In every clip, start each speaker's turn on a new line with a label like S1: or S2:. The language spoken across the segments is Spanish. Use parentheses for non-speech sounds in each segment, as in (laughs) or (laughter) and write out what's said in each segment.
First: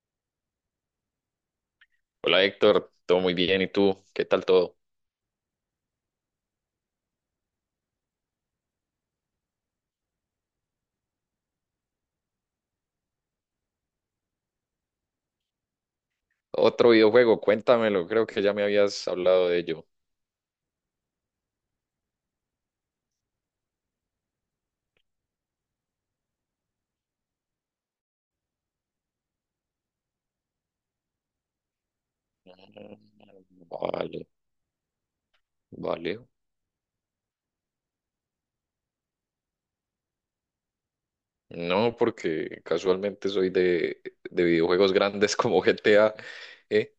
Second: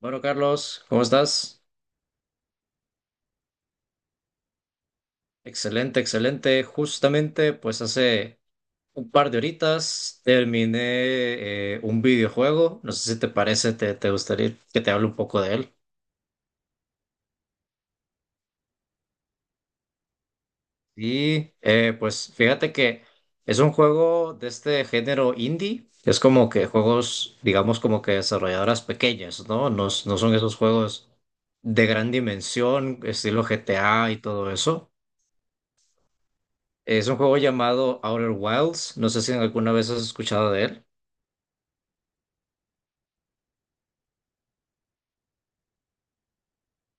S1: Bueno, Carlos, ¿cómo estás?
S2: Hola Héctor, todo muy bien. ¿Y tú? ¿Qué tal todo?
S1: Excelente, excelente. Justamente, pues hace un par de horitas terminé un videojuego. No sé si te parece, te gustaría que te hable un poco de él.
S2: Otro videojuego, cuéntamelo. Creo que ya me habías hablado de ello.
S1: Y pues fíjate que es un juego de este género indie. Es como que juegos, digamos, como que desarrolladoras pequeñas, ¿no? No, no son esos juegos de gran
S2: Mm,
S1: dimensión, estilo GTA y
S2: Vale,
S1: todo eso.
S2: vale.
S1: Es un juego llamado Outer Wilds. No sé si alguna vez has escuchado de él.
S2: No, porque casualmente soy de videojuegos grandes (laughs) como GTA, ¿eh?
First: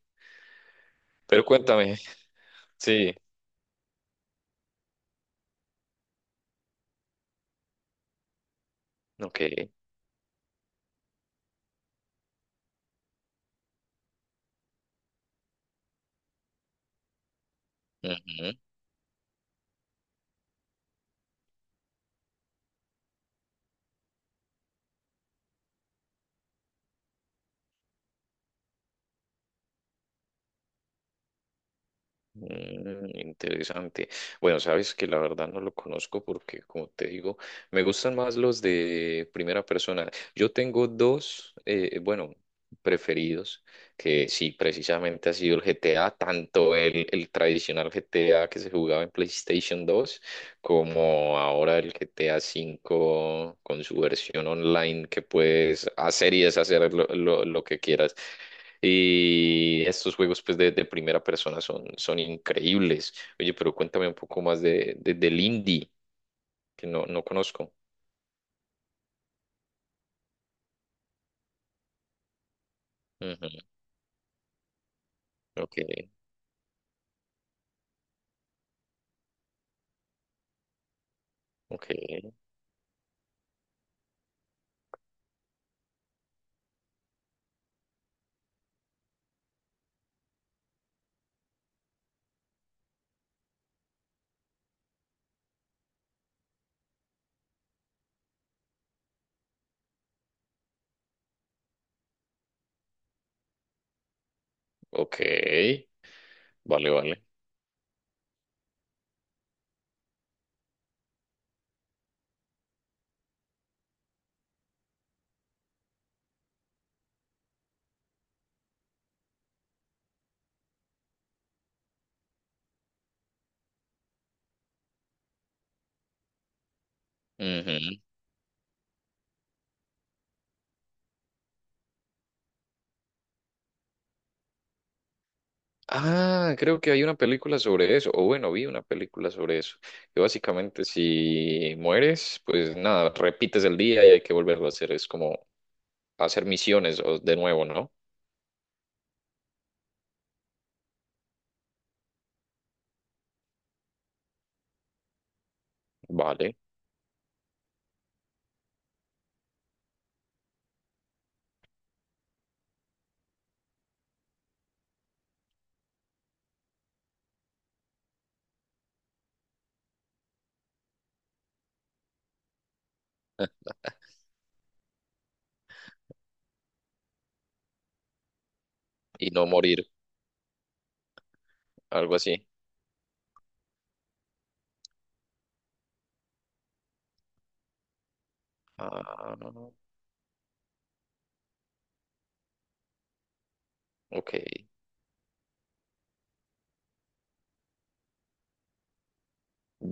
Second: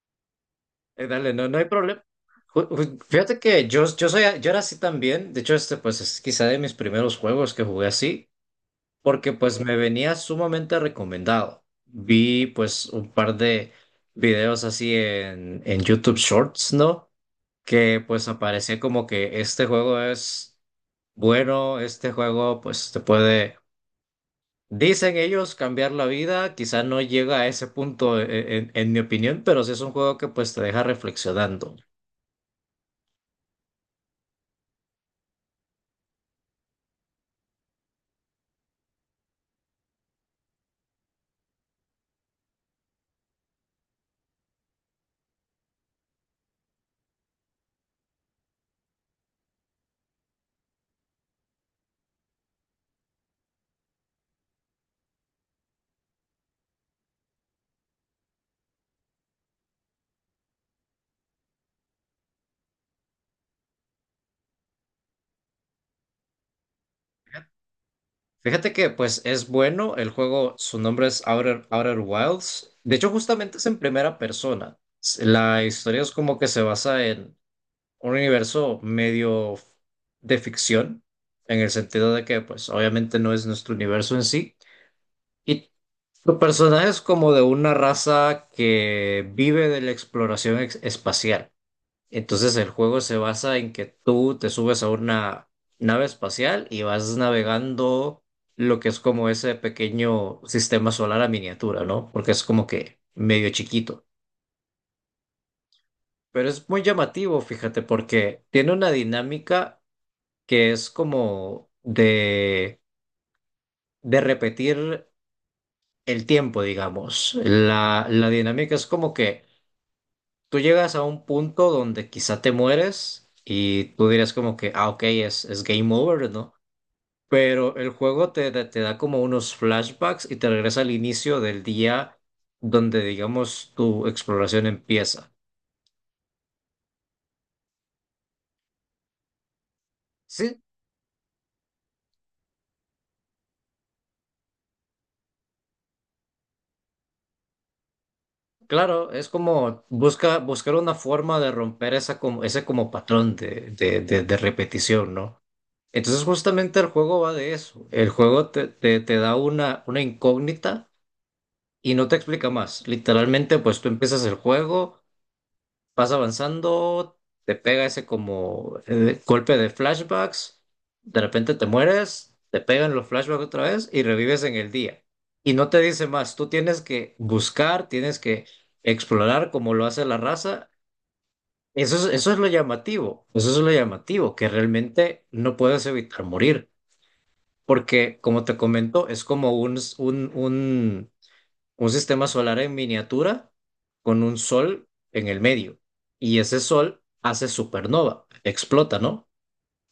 S1: Dale,
S2: Pero
S1: no, no hay
S2: cuéntame.
S1: problema.
S2: Sí,
S1: Fíjate que yo era así también. De hecho, este pues es quizá de mis primeros juegos que jugué así, porque pues
S2: ok.
S1: me venía sumamente recomendado. Vi pues un par de videos así en YouTube Shorts, ¿no? Que pues
S2: Ujú.
S1: aparecía como que este juego es, bueno, este juego pues te puede, dicen ellos, cambiar la vida, quizás no llega a ese punto en mi opinión, pero sí es un juego que pues te deja reflexionando.
S2: Mm, interesante. Bueno, sabes que la verdad no lo conozco porque, como te digo, me gustan más los de primera persona. Yo tengo dos, bueno, preferidos, que sí, precisamente ha sido el GTA, tanto el tradicional GTA que se jugaba en PlayStation 2 como ahora el GTA 5 con su versión online que puedes hacer y deshacer lo, lo que quieras. Y estos juegos pues de primera persona son, son increíbles. Oye, pero cuéntame un poco más de- del indie, que no, no conozco.
S1: Fíjate que pues es bueno, el juego, su nombre es Outer Wilds, de hecho justamente
S2: Ujú,
S1: es en primera persona. La
S2: ok,
S1: historia es como que se basa en un universo medio de ficción, en el
S2: ok,
S1: sentido de que pues obviamente no es nuestro universo en sí, y tu personaje es como de una raza que vive de la exploración espacial. Entonces el juego se basa en que tú te subes a una nave espacial y vas navegando lo que es como ese pequeño sistema solar a miniatura, ¿no? Porque es como que medio chiquito.
S2: ok.
S1: Pero es muy
S2: Vale, vale.
S1: llamativo, fíjate, porque tiene una dinámica que es como de repetir el tiempo, digamos. La dinámica es como que tú llegas a un punto donde quizá te mueres y tú dirás como que, ah, ok, es game over, ¿no? Pero
S2: Ujú.
S1: el juego te da como unos flashbacks y te regresa al inicio del día donde, digamos, tu exploración empieza.
S2: Ah, creo que hay una película sobre eso, o bueno, vi una película sobre eso, que
S1: Sí,
S2: básicamente si mueres, pues nada, repites el día y hay que volverlo a hacer, es como hacer misiones o- de nuevo, ¿no?
S1: claro, es como buscar una forma de romper esa como, ese como patrón de repetición, ¿no? Entonces
S2: Vale,
S1: justamente el juego va de eso. El juego te da una incógnita y no te explica más. Literalmente, pues tú empiezas el juego. Vas avanzando, te pega ese como golpe de flashbacks, de repente te mueres, te pegan los flashbacks otra vez y revives en el día. Y no te dice más, tú tienes que buscar, tienes que
S2: y no
S1: explorar como lo
S2: morir,
S1: hace la raza. Eso es,
S2: algo
S1: eso es
S2: así.
S1: lo llamativo, eso es lo llamativo, que realmente no puedes evitar morir, porque como te comento, es
S2: Ah,
S1: como un sistema solar en miniatura con
S2: ok.
S1: un sol en el medio. Y ese sol hace supernova, explota, ¿no?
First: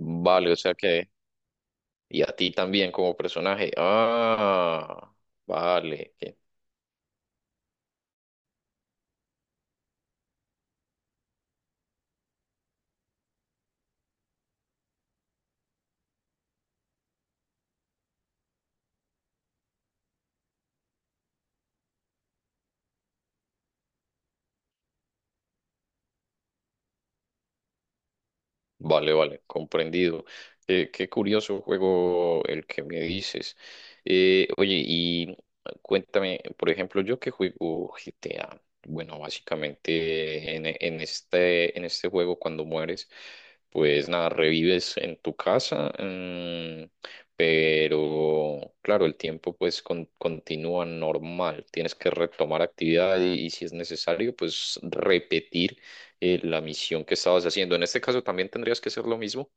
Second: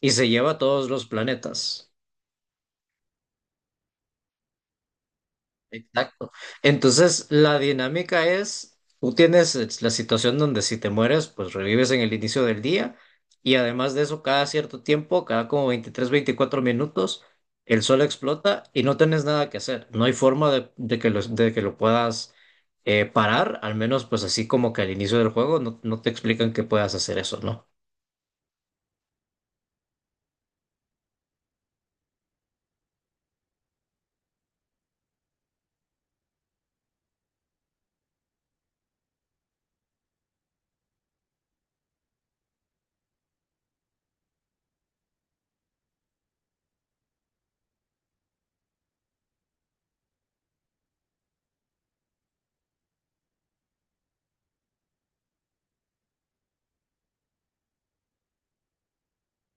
S1: Y se lleva
S2: o
S1: a
S2: sea
S1: todos los
S2: que.
S1: planetas.
S2: Y a ti también como personaje. Ah, vale.
S1: Exacto.
S2: Qué.
S1: Entonces, la dinámica es, tú tienes es la situación donde si te mueres, pues revives en el inicio del día y además de eso, cada cierto tiempo, cada como 23 24 minutos, el sol explota y no tienes nada que hacer. No hay forma de que lo puedas parar, al menos pues así como que al inicio del juego no te explican que puedas hacer eso, ¿no?
S2: Vale, vale, comprendido. Qué curioso juego el que me dices. Oye, y cuéntame, por ejemplo, yo que juego GTA. Bueno, básicamente en este juego cuando mueres, pues nada, revives en tu casa, mm, pero claro, el tiempo pues con- continúa normal. Tienes que retomar actividad y si es necesario, pues repetir la misión que estabas haciendo. En este caso también tendrías que hacer lo mismo.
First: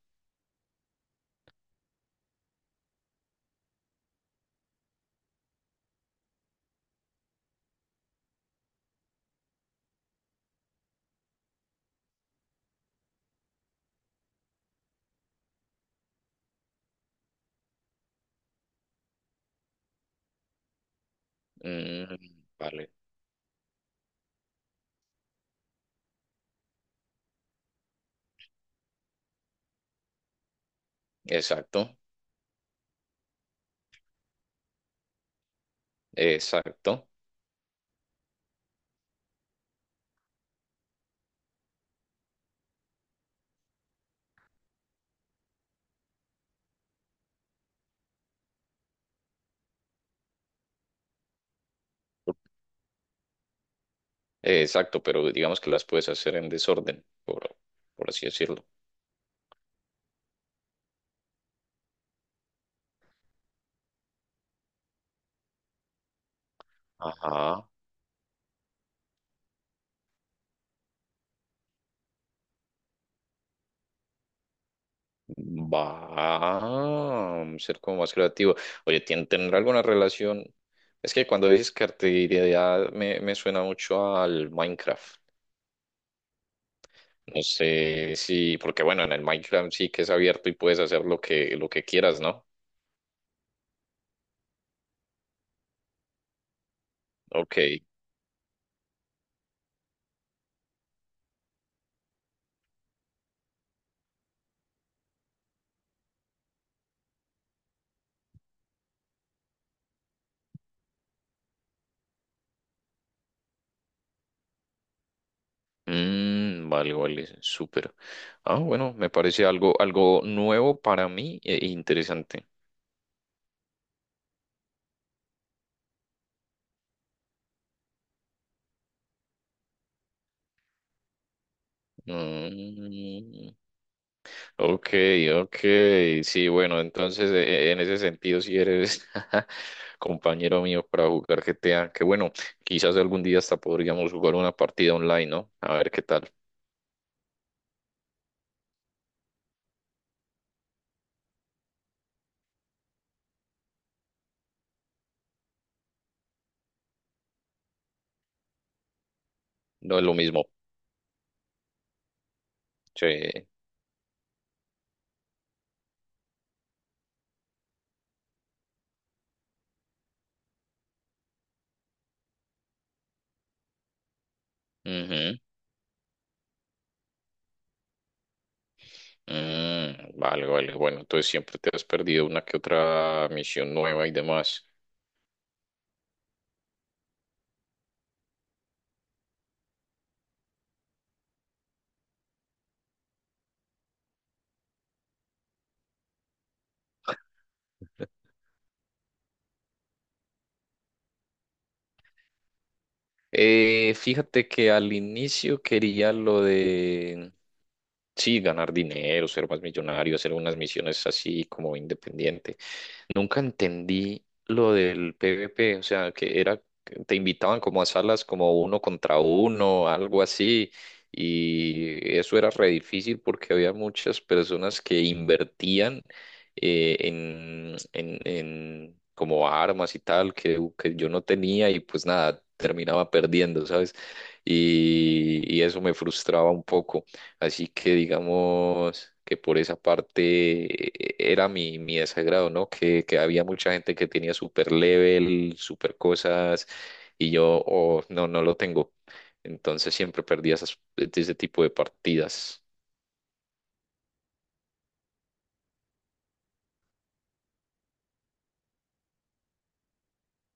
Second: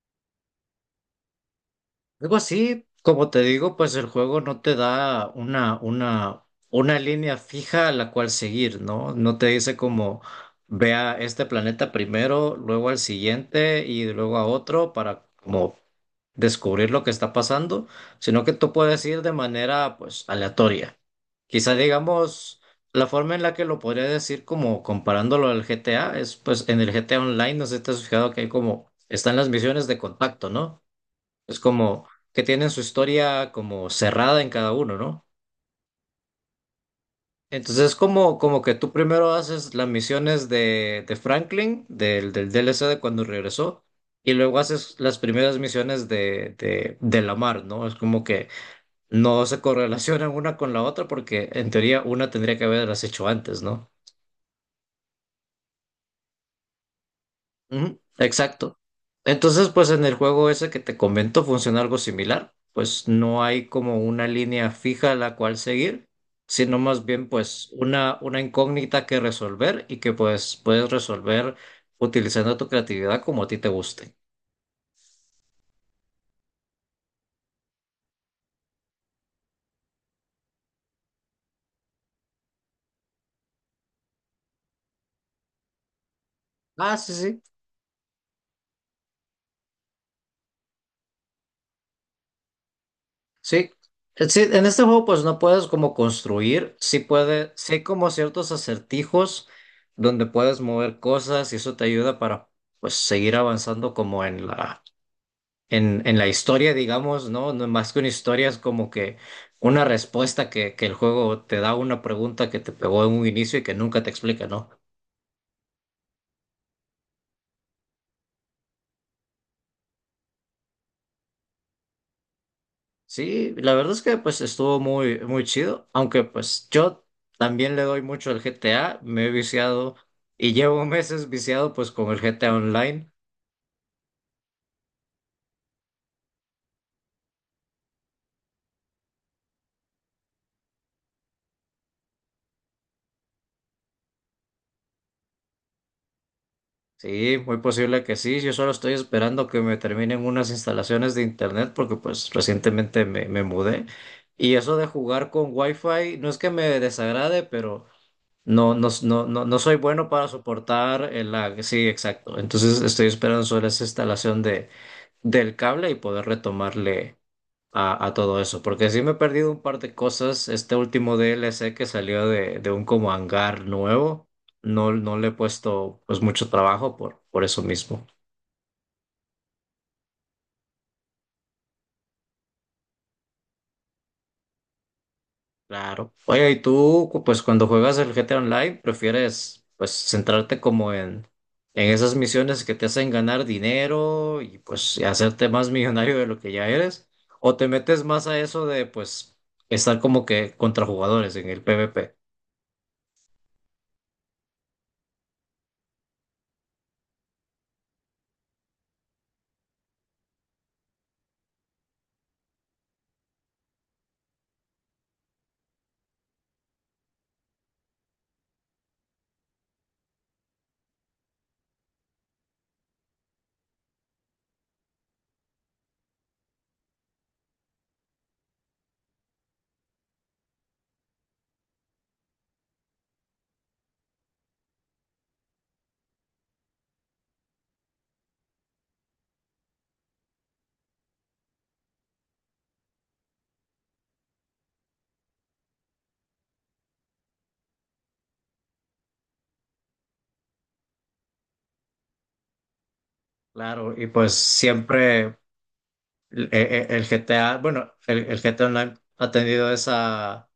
S1: Algo así, como te digo, pues el juego no te da una línea fija a la cual seguir, ¿no? No te dice como ve a este planeta primero, luego al siguiente y luego a otro para como descubrir lo que está pasando, sino que tú puedes ir de manera pues aleatoria. Quizá
S2: Mm,
S1: digamos,
S2: vale,
S1: la forma en la que lo podría decir como comparándolo al GTA es pues en el GTA Online, no sé si te has fijado que hay como están las misiones de contacto, ¿no? Es
S2: exacto,
S1: como que tienen su historia como cerrada en cada uno, ¿no?
S2: exacto,
S1: Entonces es como que tú primero haces las misiones de Franklin, del DLC de cuando regresó, y luego haces las primeras misiones de Lamar, ¿no? Es como que no se correlacionan una con la otra porque en teoría una tendría que haberlas hecho antes, ¿no?
S2: exacto, pero digamos que las puedes hacer en desorden,
S1: Ujú,
S2: por así decirlo.
S1: exacto. Entonces, pues en el juego ese que te comento funciona algo similar. Pues no hay como una línea fija a la cual seguir, sino más bien
S2: Ajá,
S1: pues una incógnita que resolver y que pues puedes resolver utilizando tu creatividad como a ti te guste.
S2: va a ser como más creativo. Oye, ¿tien- ¿tendrá alguna relación? Es que cuando dices creatividad me, me suena mucho al Minecraft.
S1: Ah, sí, sí.
S2: No sé si, porque bueno, en el Minecraft sí que es abierto y puedes hacer lo que quieras, ¿no?
S1: Sí. Sí, en este juego pues no puedes como construir, sí
S2: Ok.
S1: hay como ciertos acertijos donde puedes mover cosas y eso te ayuda para pues seguir avanzando como en la en la historia, digamos, ¿no? No, más que una historia es como que una respuesta que el juego te da a una pregunta que te pegó en un inicio y que nunca te explica, ¿no?
S2: Mm, vale, vale, súper. Ah, bueno, me parece algo, algo nuevo para mí e e interesante.
S1: Sí, la verdad es que pues estuvo muy, muy chido, aunque pues yo también le doy mucho al GTA, me he viciado y llevo meses viciado pues con el GTA Online.
S2: Mm, ok, ok, sí, bueno, entonces e- e, en ese sentido si eres (laughs) compañero mío para jugar GTA, que bueno, quizás algún día hasta podríamos jugar una partida online, ¿no? A ver qué tal.
S1: Sí, muy posible que sí. Yo solo estoy esperando que me terminen unas instalaciones de internet porque pues recientemente me mudé. Y eso de jugar con Wi-Fi no es que me desagrade, pero no, no, no, no, no soy
S2: No es
S1: bueno
S2: lo
S1: para
S2: mismo.
S1: soportar el lag. Sí, exacto. Entonces estoy
S2: Sí.
S1: esperando solo esa instalación del cable y poder retomarle a todo eso, porque sí me he perdido un par de cosas. Este último DLC que salió de un como hangar nuevo, no le he
S2: Ujú.
S1: puesto pues mucho trabajo por eso mismo.
S2: Mm, vale, vale, bueno, entonces siempre te has perdido una que otra misión nueva y demás.
S1: Claro. Oye, ¿y tú pues cuando juegas el GTA Online prefieres pues centrarte como en esas misiones que te hacen ganar dinero y hacerte más millonario de lo que ya eres? ¿O te metes más a eso de pues estar como que contra jugadores en el PvP?
S2: Fíjate que al inicio quería lo de, sí, ganar dinero, ser más millonario, hacer unas misiones así como independiente. Nunca entendí lo del PvP, o sea, que era, que te invitaban como a salas como uno contra uno, algo así, y eso era re difícil porque había muchas personas que invertían en, en como armas y tal que yo no tenía y pues nada, terminaba perdiendo, ¿sabes? Y eso me frustraba un poco. Así que digamos que por esa parte era mi, mi desagrado, ¿no? Que había mucha gente que tenía super level, super cosas, y yo, oh, no, no lo tengo. Entonces siempre perdía esas, ese tipo de partidas.
S1: Claro, y pues siempre el GTA, bueno, el GTA Online ha tenido esa,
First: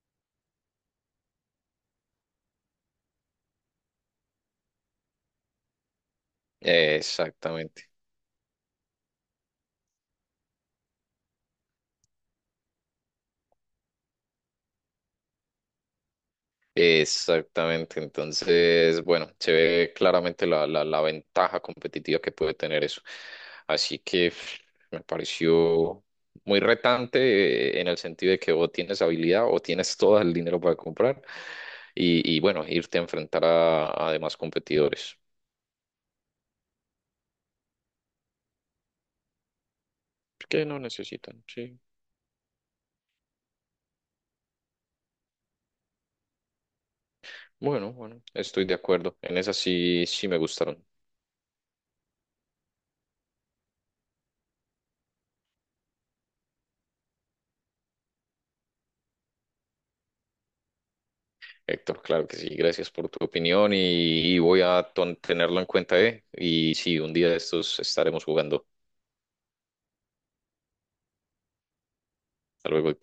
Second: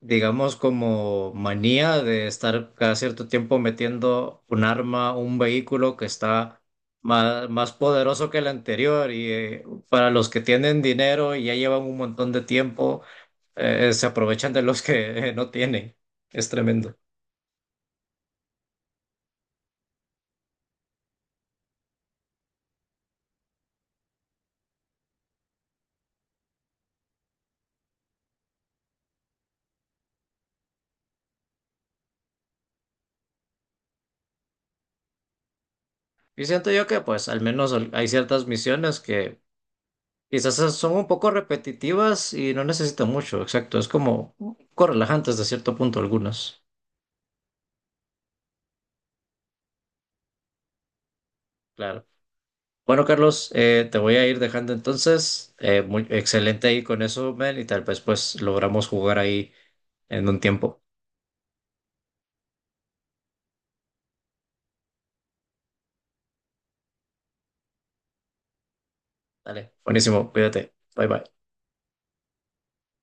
S1: digamos, como manía de estar cada cierto tiempo metiendo un arma, un vehículo que está más, más
S2: Exactamente.
S1: poderoso que el anterior. Y para los que tienen dinero y ya llevan un montón de tiempo, se aprovechan de los que (laughs) no tienen. Es tremendo.
S2: Exactamente, entonces, bueno, se ve claramente la, la ventaja competitiva que puede tener eso. Así que pf, me pareció muy retante en el sentido de que o tienes habilidad o tienes todo el dinero para comprar y bueno, irte a enfrentar a demás competidores
S1: Y siento yo que, pues, al menos hay ciertas misiones que quizás
S2: que no
S1: son un poco
S2: necesitan, sí.
S1: repetitivas y no necesitan mucho, exacto. Es como un poco relajantes de cierto punto algunas.
S2: Bueno, bueno, estoy de acuerdo. En esas sí, sí me gustaron.
S1: Claro. Bueno, Carlos, te voy a ir dejando entonces. Muy excelente ahí con eso, Mel, y tal vez pues logramos jugar ahí en un tiempo.
S2: Héctor, claro que sí, gracias por tu opinión y voy a ton- tenerlo en cuenta, ¿eh? Y sí, un día de estos estaremos jugando.
S1: Dale, buenísimo, cuídate. Bye bye.
S2: Hasta luego.